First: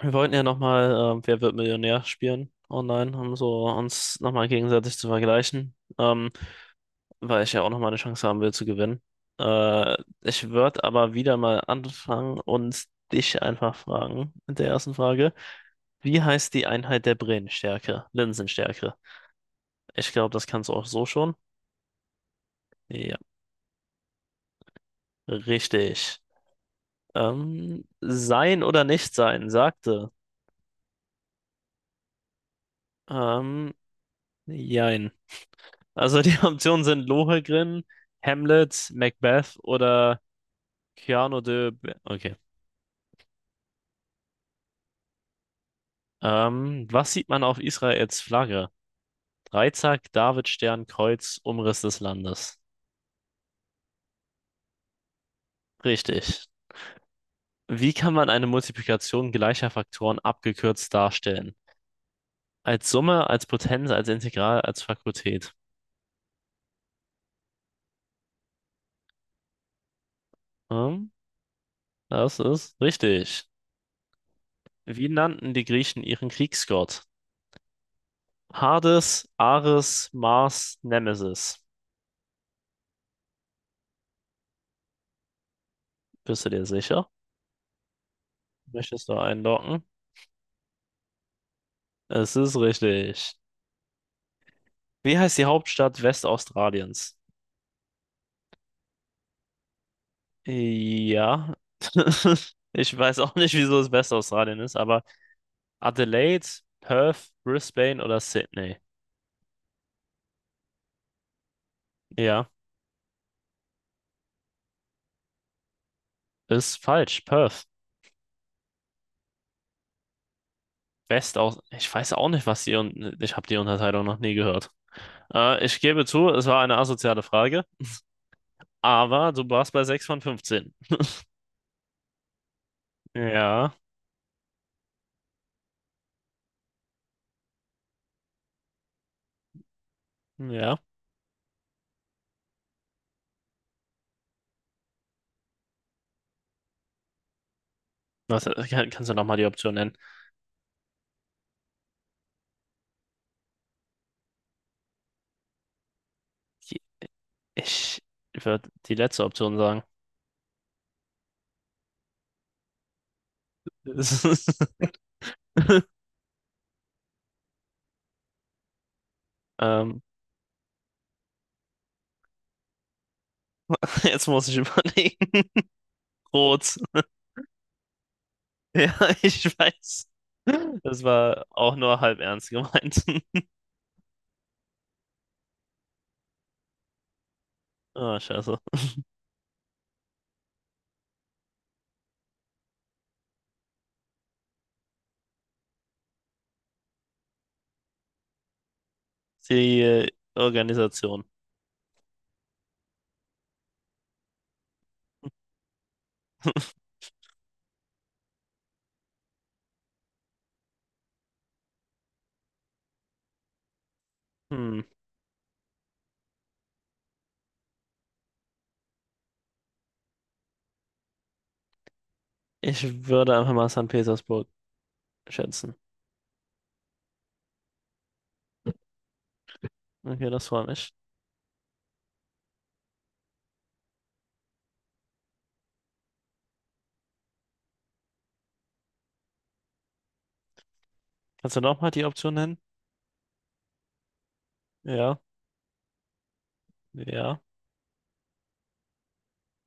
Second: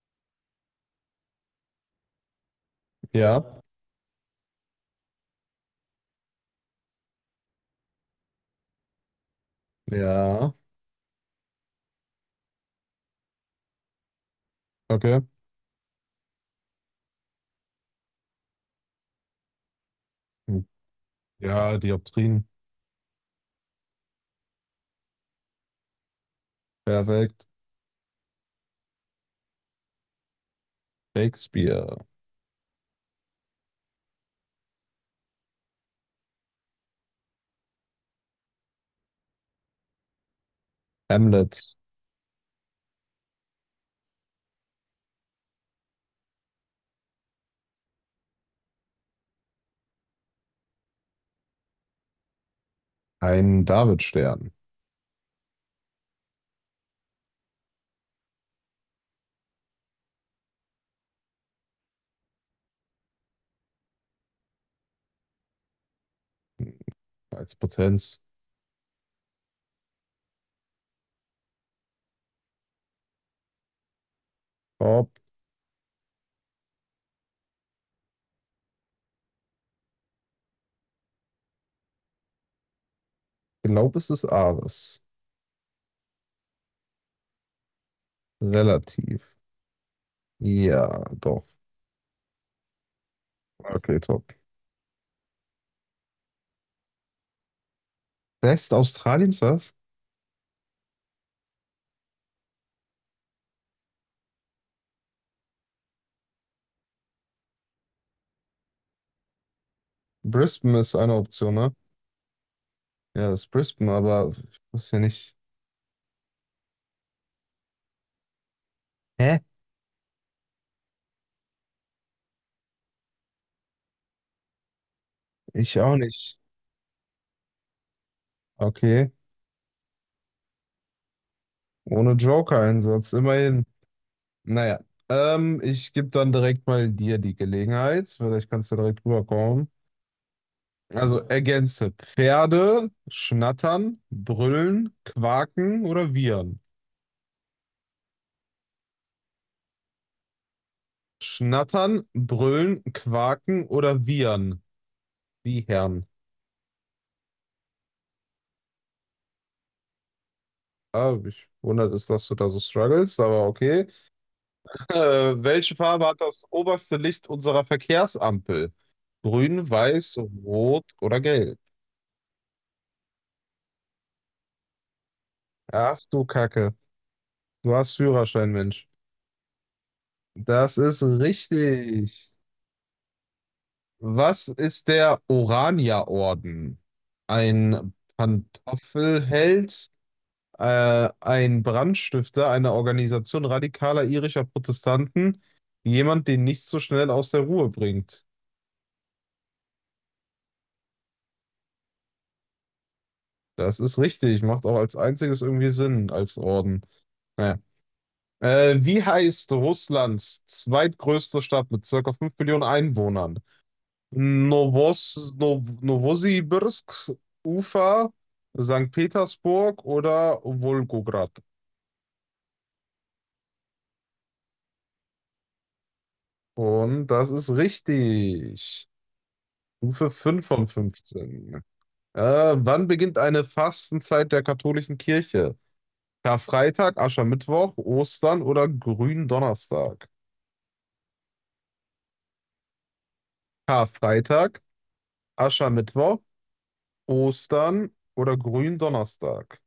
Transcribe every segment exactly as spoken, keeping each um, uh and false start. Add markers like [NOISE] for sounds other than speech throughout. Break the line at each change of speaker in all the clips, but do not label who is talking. Wir wollten ja nochmal äh, Wer wird Millionär spielen online, um
Ja,
so uns nochmal gegenseitig zu vergleichen, ähm, weil ich ja auch nochmal eine Chance haben will zu gewinnen. Äh, Ich
ja,
würde aber wieder mal anfangen und dich einfach fragen mit der ersten
okay.
Frage. Wie heißt die Einheit der Brennstärke? Linsenstärke. Ich glaube, das
Hm.
kannst du auch so schon.
Ja, Dioptrien,
Ja, richtig.
perfekt.
Ähm, sein oder nicht sein, sagte.
Shakespeare,
Ähm, Jein. Also die [LAUGHS] Optionen sind Lohengrin, Hamlet, Macbeth oder Cyrano de...
Hamlet,
Be- Okay. Ähm, was sieht man auf Israels Flagge? Dreizack, Davidstern, Kreuz, Umriss des Landes.
ein Davidstern
Richtig. Wie kann man eine Multiplikation gleicher Faktoren abgekürzt darstellen? Als Summe, als Potenz, als Integral, als Fakultät.
als Potenz.
Hm? Das ist richtig. Wie
Top.
nannten die Griechen ihren Kriegsgott? Hades, Ares, Mars, Nemesis.
Glaub es ist Ares.
Bist du dir sicher? Möchtest du
Relativ.
einloggen?
Ja, doch.
Es ist richtig.
Okay, top.
Wie heißt die Hauptstadt Westaustraliens?
West Australiens, was?
Ja. [LAUGHS] Ich weiß auch nicht, wieso es Westaustralien ist, aber Adelaide, Perth, Brisbane oder Sydney?
Brisbane ist eine Option, ne?
Ja,
Ja, das ist Brisbane, aber ich wusste ja nicht.
ist falsch. Perth.
Hä?
Westaus. Ich weiß auch nicht, was die und ich habe die Unterteilung noch nie gehört. Äh,
Ich
ich
auch
gebe zu,
nicht.
es war eine asoziale Frage,
Okay.
aber du warst bei sechs von fünfzehn.
Ohne Joker-Einsatz, immerhin.
Ja,
Naja, ähm, ich gebe dann direkt mal dir die Gelegenheit. Vielleicht kannst du direkt rüberkommen.
ja.
Also ergänze. Pferde schnattern, brüllen, quaken oder wiehern.
Was, äh, kann, kannst du nochmal die Option nennen?
Schnattern, brüllen, quaken oder wiehern. Wiehern.
Ich würde die letzte Option sagen.
Ah, mich wundert es, dass du da so struggles, aber okay. Äh,
[LAUGHS]
welche Farbe hat das oberste Licht unserer Verkehrsampel? Grün,
Ähm,
weiß, rot oder gelb?
Jetzt muss ich [LAUGHS] überlegen.
Ach du Kacke.
Rot.
Du hast Führerschein, Mensch.
Ja, ich weiß.
Das
Das
ist
war auch nur halb
richtig.
ernst gemeint. [LAUGHS]
Was ist der Orania-Orden? Ein
Oh, scheiße.
Pantoffelheld, äh, ein Brandstifter einer Organisation radikaler irischer Protestanten, jemand, den nichts so schnell aus der Ruhe bringt.
Die äh, Organisation.
Das ist richtig, macht auch als einziges irgendwie Sinn als Orden.
[LAUGHS]
Naja. Äh, wie heißt Russlands zweitgrößte Stadt mit circa fünf Millionen Einwohnern?
Hm.
Novos, Nov Novosibirsk, Ufa, Sankt Petersburg oder Wolgograd.
Ich würde einfach mal Sankt Petersburg schätzen.
Und das ist richtig. Stufe
Okay,
fünf
das freut
von
mich.
fünfzehn. Äh, wann beginnt eine Fastenzeit der katholischen Kirche? Karfreitag, Aschermittwoch, Ostern oder Gründonnerstag?
Kannst du nochmal die Option nennen?
Karfreitag,
Ja,
Aschermittwoch,
ja.
Ostern oder Gründonnerstag?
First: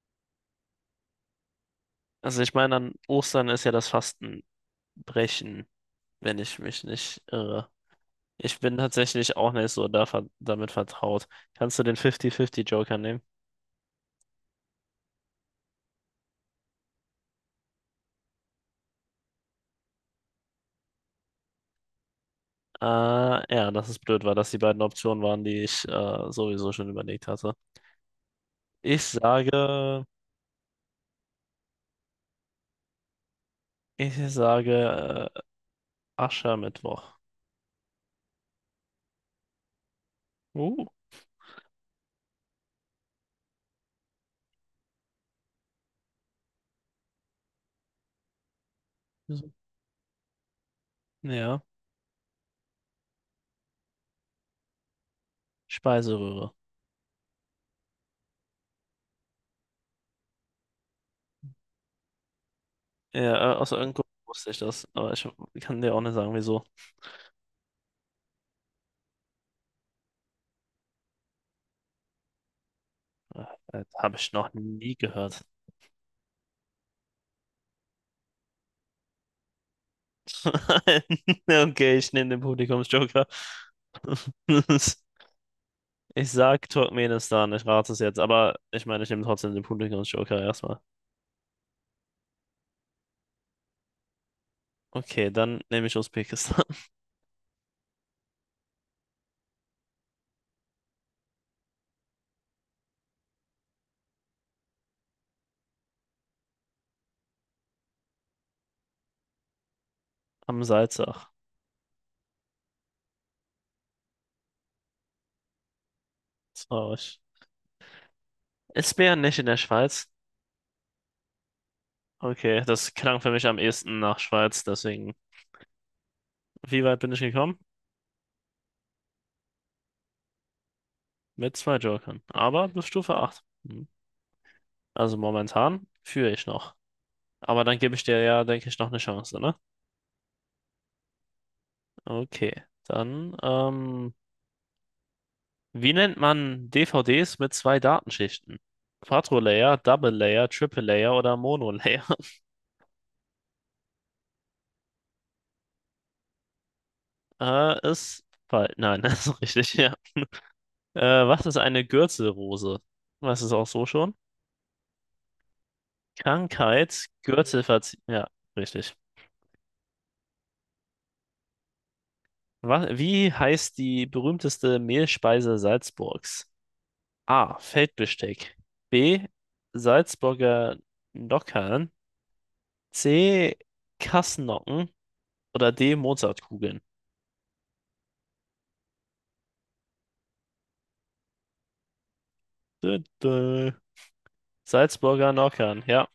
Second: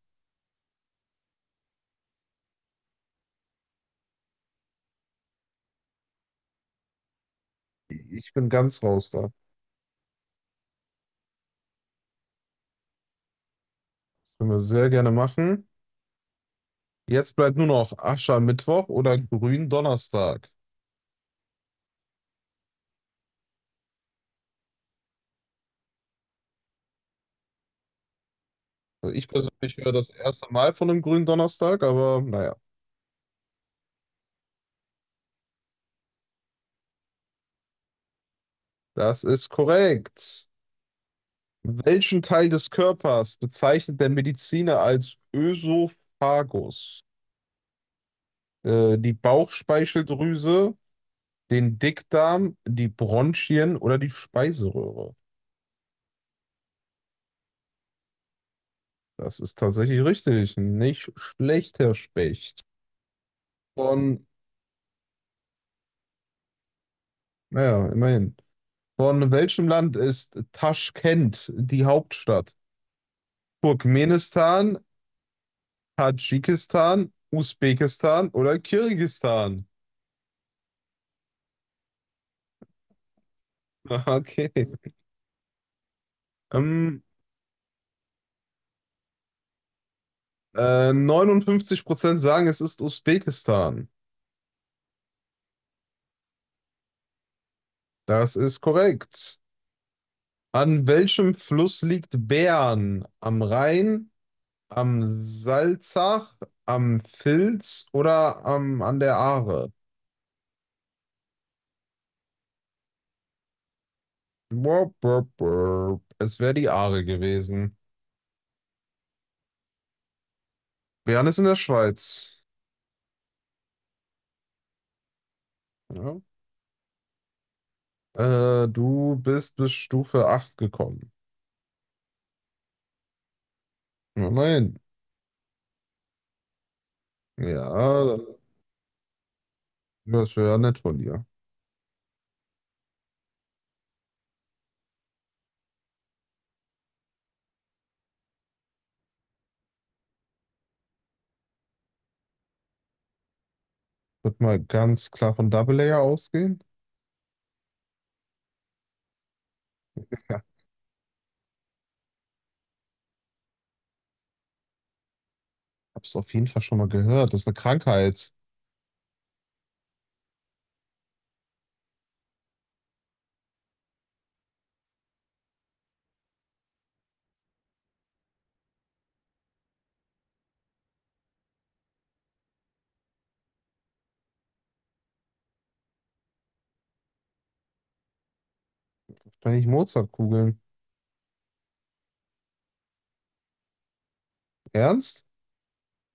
Also ich meine, an Ostern ist ja das Fastenbrechen, wenn ich mich nicht irre.
Ich bin
Ich bin
ganz raus da.
tatsächlich auch nicht so da, ver- damit vertraut. Kannst du den fünfzig fünfzig-Joker nehmen?
Können wir sehr gerne machen. Jetzt bleibt nur noch Aschermittwoch oder Gründonnerstag.
Äh, ja, dass es blöd war, dass die beiden Optionen waren, die ich äh, sowieso schon überlegt hatte. Ich
Also ich persönlich höre
sage,
das erste Mal von einem Gründonnerstag, aber naja,
ich sage äh, Aschermittwoch.
das ist korrekt.
Uh,
Welchen Teil des Körpers bezeichnet der Mediziner als Ösophagus? Äh, die
Wieso?
Bauchspeicheldrüse,
Ja,
den Dickdarm, die Bronchien oder die Speiseröhre?
Speiseröhre.
Das ist tatsächlich richtig. Nicht schlecht, Herr Specht.
Ja, äh, aus irgendeinem Grund
Von,
wusste ich das, aber ich kann dir auch nicht sagen, wieso.
naja, immerhin. Von welchem Land ist Taschkent die Hauptstadt?
Äh, äh, Habe ich noch
Turkmenistan,
nie gehört.
Tadschikistan, Usbekistan oder Kirgisistan?
[LAUGHS] Okay, ich nehme den Publikumsjoker.
Aha, [LAUGHS] Okay.
[LAUGHS] Ich sag
Ähm,
Turkmenistan, ich rate es jetzt, aber ich meine, ich nehme trotzdem den Publikumsjoker erstmal.
äh, neunundfünfzig Prozent sagen, es ist Usbekistan.
Okay, dann nehme ich Usbekistan.
Das ist korrekt. An welchem Fluss liegt Bern? Am Rhein, am Salzach, am Filz oder am, an der Aare?
[LAUGHS] Am Salzach.
Burp, burp, burp. Es wäre die Aare
Traurig.
gewesen.
Ist Bern nicht in der Schweiz?
Bern ist in der Schweiz.
Okay, das klang für mich am ehesten nach Schweiz, deswegen.
Ja.
Wie weit bin ich gekommen?
Äh, du bist bis Stufe acht gekommen.
Mit zwei Jokern, aber bis Stufe acht. Hm.
Immerhin.
Also momentan führe ich noch. Aber
Ja,
dann gebe ich dir
dann-
ja, denke ich, noch eine Chance, ne?
das wäre ja nett von dir.
Okay, dann ähm, wie nennt man D V Ds mit zwei Datenschichten? Quadro-Layer, Double-Layer, Triple-Layer oder Mono-Layer? [LAUGHS]
Wird mal ganz klar von Double Layer ausgehen.
Äh, ist falsch. Nein, [LAUGHS] das ist richtig, ja.
Ja,
Äh, was ist eine Gürtelrose? Was ist auch so schon?
hab's auf jeden Fall schon mal
Krankheit,
gehört. Das ist eine
Gürtelverzieh. Ja,
Krankheit.
richtig. Was, wie heißt die berühmteste Mehlspeise Salzburgs? A. Feldbesteck. B. Salzburger Nockern. C. Kassnocken. Oder D. Mozartkugeln.
Wahrscheinlich Mozartkugeln.
Dö, dö.
Ernst?
Salzburger Nockern, ja.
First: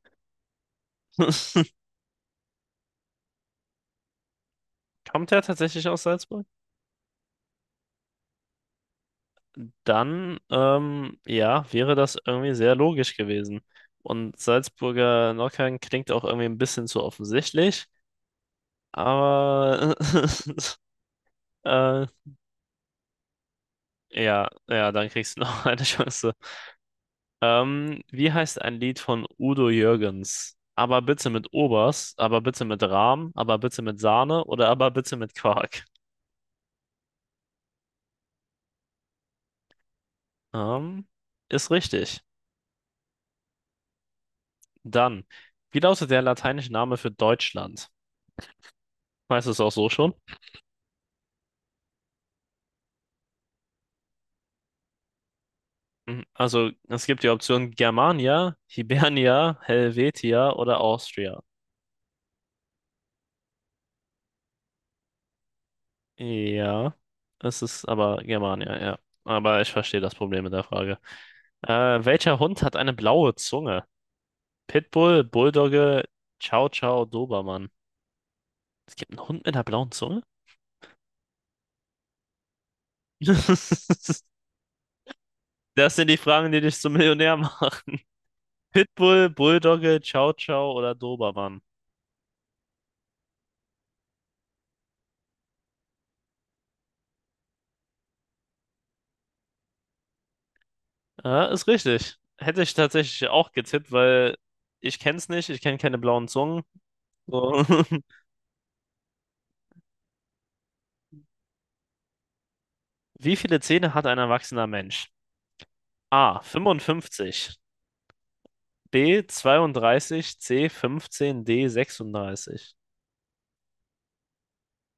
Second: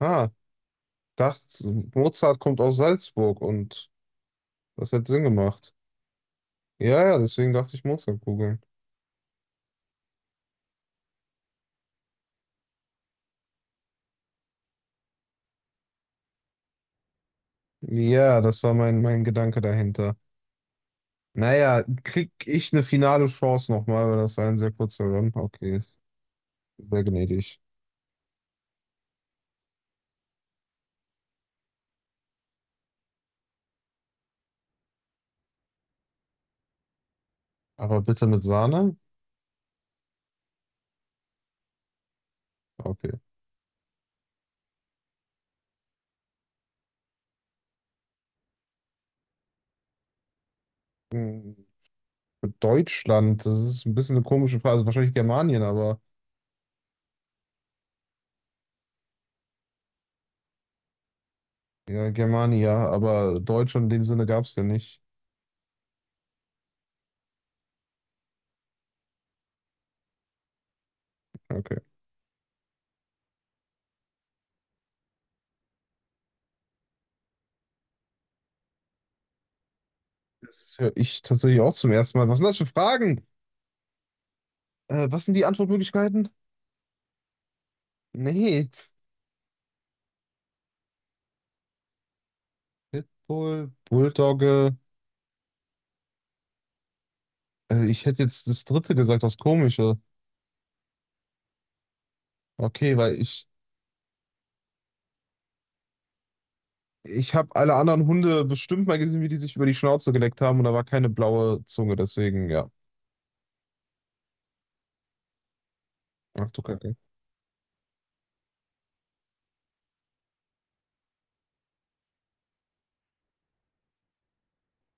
Ah,
[LAUGHS]
dachte, Mozart kommt aus Salzburg und das hätte Sinn
Kommt er
gemacht.
tatsächlich aus Salzburg?
Ja, ja, deswegen dachte ich Mozartkugeln.
Dann, ähm, ja, wäre das irgendwie sehr logisch gewesen. Und Salzburger Nockern klingt auch irgendwie ein bisschen zu offensichtlich,
Ja, das war mein, mein Gedanke
aber
dahinter.
[LAUGHS]
Naja,
äh,
krieg ich eine finale Chance nochmal, weil das
ja,
war ein sehr
ja,
kurzer
dann
Run.
kriegst du [LAUGHS] noch
Okay,
eine Chance.
sehr gnädig.
Ähm, wie heißt ein Lied von Udo Jürgens? Aber bitte mit Obers, aber bitte mit Rahm, aber bitte mit Sahne oder aber bitte mit Quark?
Aber bitte mit Sahne?
Ähm, Ist richtig.
Okay.
Dann, wie lautet der lateinische Name für Deutschland? Weißt du es auch so schon?
Hm, Deutschland, das ist ein bisschen eine komische Frage. Also wahrscheinlich Germanien, aber
Mhm. Also, es gibt die Option Germania, Hibernia, Helvetia oder Austria.
ja, Germania, aber Deutschland in dem Sinne gab es ja nicht.
Ja, es ist aber Germania, ja. Aber ich verstehe das Problem mit der Frage.
Okay.
Äh, welcher Hund hat eine blaue Zunge? Pitbull, Bulldogge, Chow Chow, Dobermann. Es gibt einen Hund mit einer blauen Zunge?
Das höre ich tatsächlich auch zum ersten Mal. Was sind das für Fragen?
[LAUGHS]
Äh, was sind die
Das sind die
Antwortmöglichkeiten?
Fragen, die dich zum Millionär machen.
Nee.
Pitbull, Bulldogge, Chow Chow oder Dobermann?
Pitbull, Bulldogge. Äh, ich hätte jetzt das dritte gesagt, das Komische.
Ja, ist richtig. Hätte ich
Okay, weil
tatsächlich
ich
auch getippt, weil ich kenne es nicht, ich kenne keine blauen Zungen.
Ich habe
So.
alle
[LAUGHS]
anderen Hunde bestimmt mal gesehen, wie die sich über die Schnauze geleckt haben und da war keine blaue Zunge, deswegen ja.
Wie viele Zähne hat ein erwachsener Mensch? A.
Ach du Kacke.
fünfundfünfzig B. zweiunddreißig C. fünfzehn D. sechsunddreißig.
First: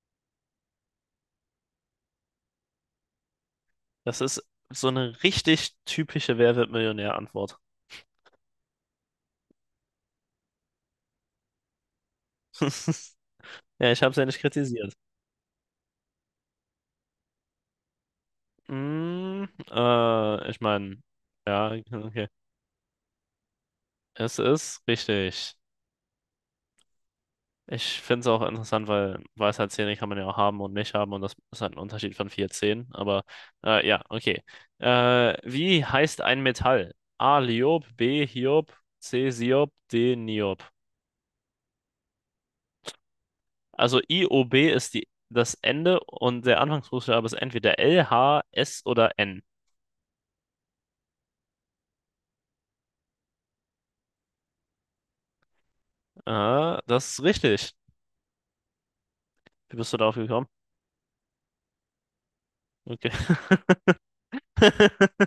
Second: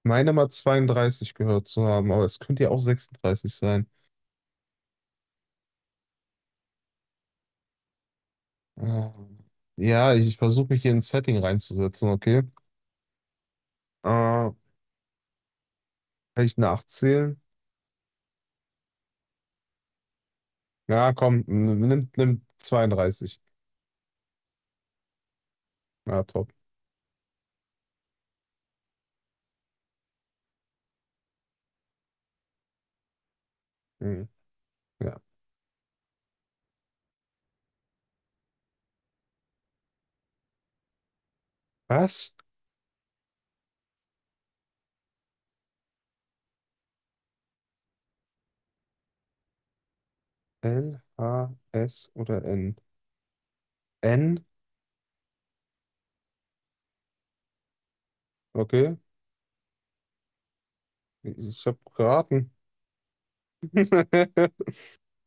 Meine mal zweiunddreißig gehört zu haben, aber es könnte ja auch sechsunddreißig sein.
Das ist so eine richtig typische Wer wird Millionär-Antwort.
Ah. Ja, ich, ich versuche mich hier in ein Setting reinzusetzen, okay? Äh,
[LAUGHS] Ja, ich habe es ja nicht
kann
kritisiert.
ich nachzählen?
Mm, äh, Ich meine,
Ja, komm,
ja,
n- nimm,
okay.
nimm zweiunddreißig.
Es ist richtig.
Ja, top.
Ich finde es auch interessant, weil Weisheitszähne kann man ja auch haben und nicht haben und das ist halt ein Unterschied von vier Zähnen. Aber äh, ja,
Mhm.
okay.
Ja.
Äh, wie heißt ein Metall? A. Liob, B. Hiob, C. Siob, D. Niob.
Was?
Also I O B ist die, das Ende und der Anfangsbuchstabe ist entweder L, H, S oder N.
L, H, S oder N? N?
Ah, das ist richtig.
Okay.
Wie bist du darauf gekommen?
Ich, ich habe geraten.
Okay.
[LAUGHS]
[LAUGHS]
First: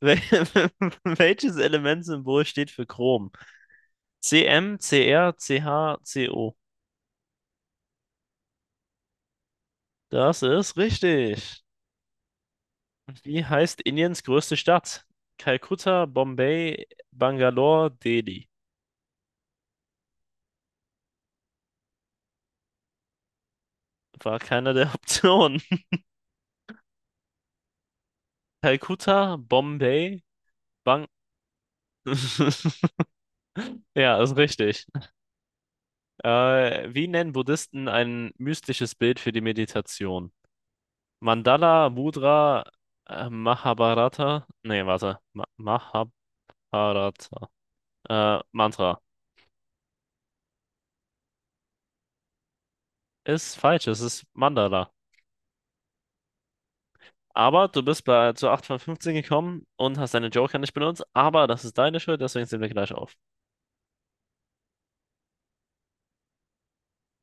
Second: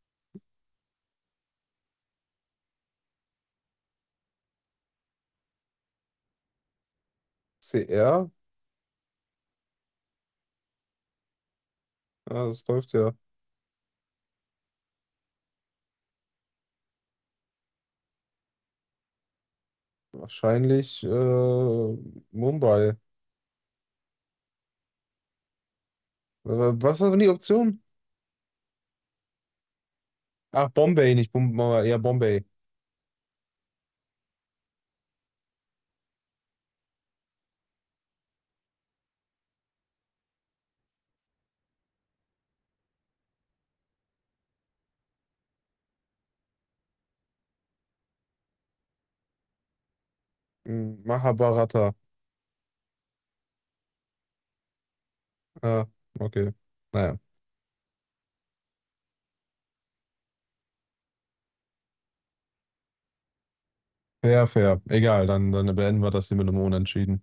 Wel- [LAUGHS] Welches Elementsymbol steht für Chrom? C C M C R C H C O.
C R.
Das ist richtig.
Ja, das läuft ja.
Und wie heißt Indiens größte Stadt? Kalkutta, Bombay, Bangalore, Delhi.
Wahrscheinlich äh, Mumbai. Äh,
War keine der Optionen.
Was war denn die Option?
[LAUGHS] Kalkutta, Bombay,
Ach,
Bang.
Bombay, nicht Bombay. Ja, Bombay.
[LAUGHS] Ja, ist richtig. Äh, wie nennen Buddhisten ein mystisches Bild für die Meditation? Mandala, Mudra, äh, Mahabharata. Nee, warte. Ma Mahabharata. Äh, Mantra.
Hm, Mahabharata.
Ist falsch, es ist Mandala.
Ja, okay. Naja.
Aber du bist bei, zu acht von fünfzehn gekommen und hast deine Joker nicht benutzt. Aber das ist deine Schuld, deswegen sind wir gleich auf.
Fair, fair. Egal, dann, dann beenden wir das hier mit einem Unentschieden.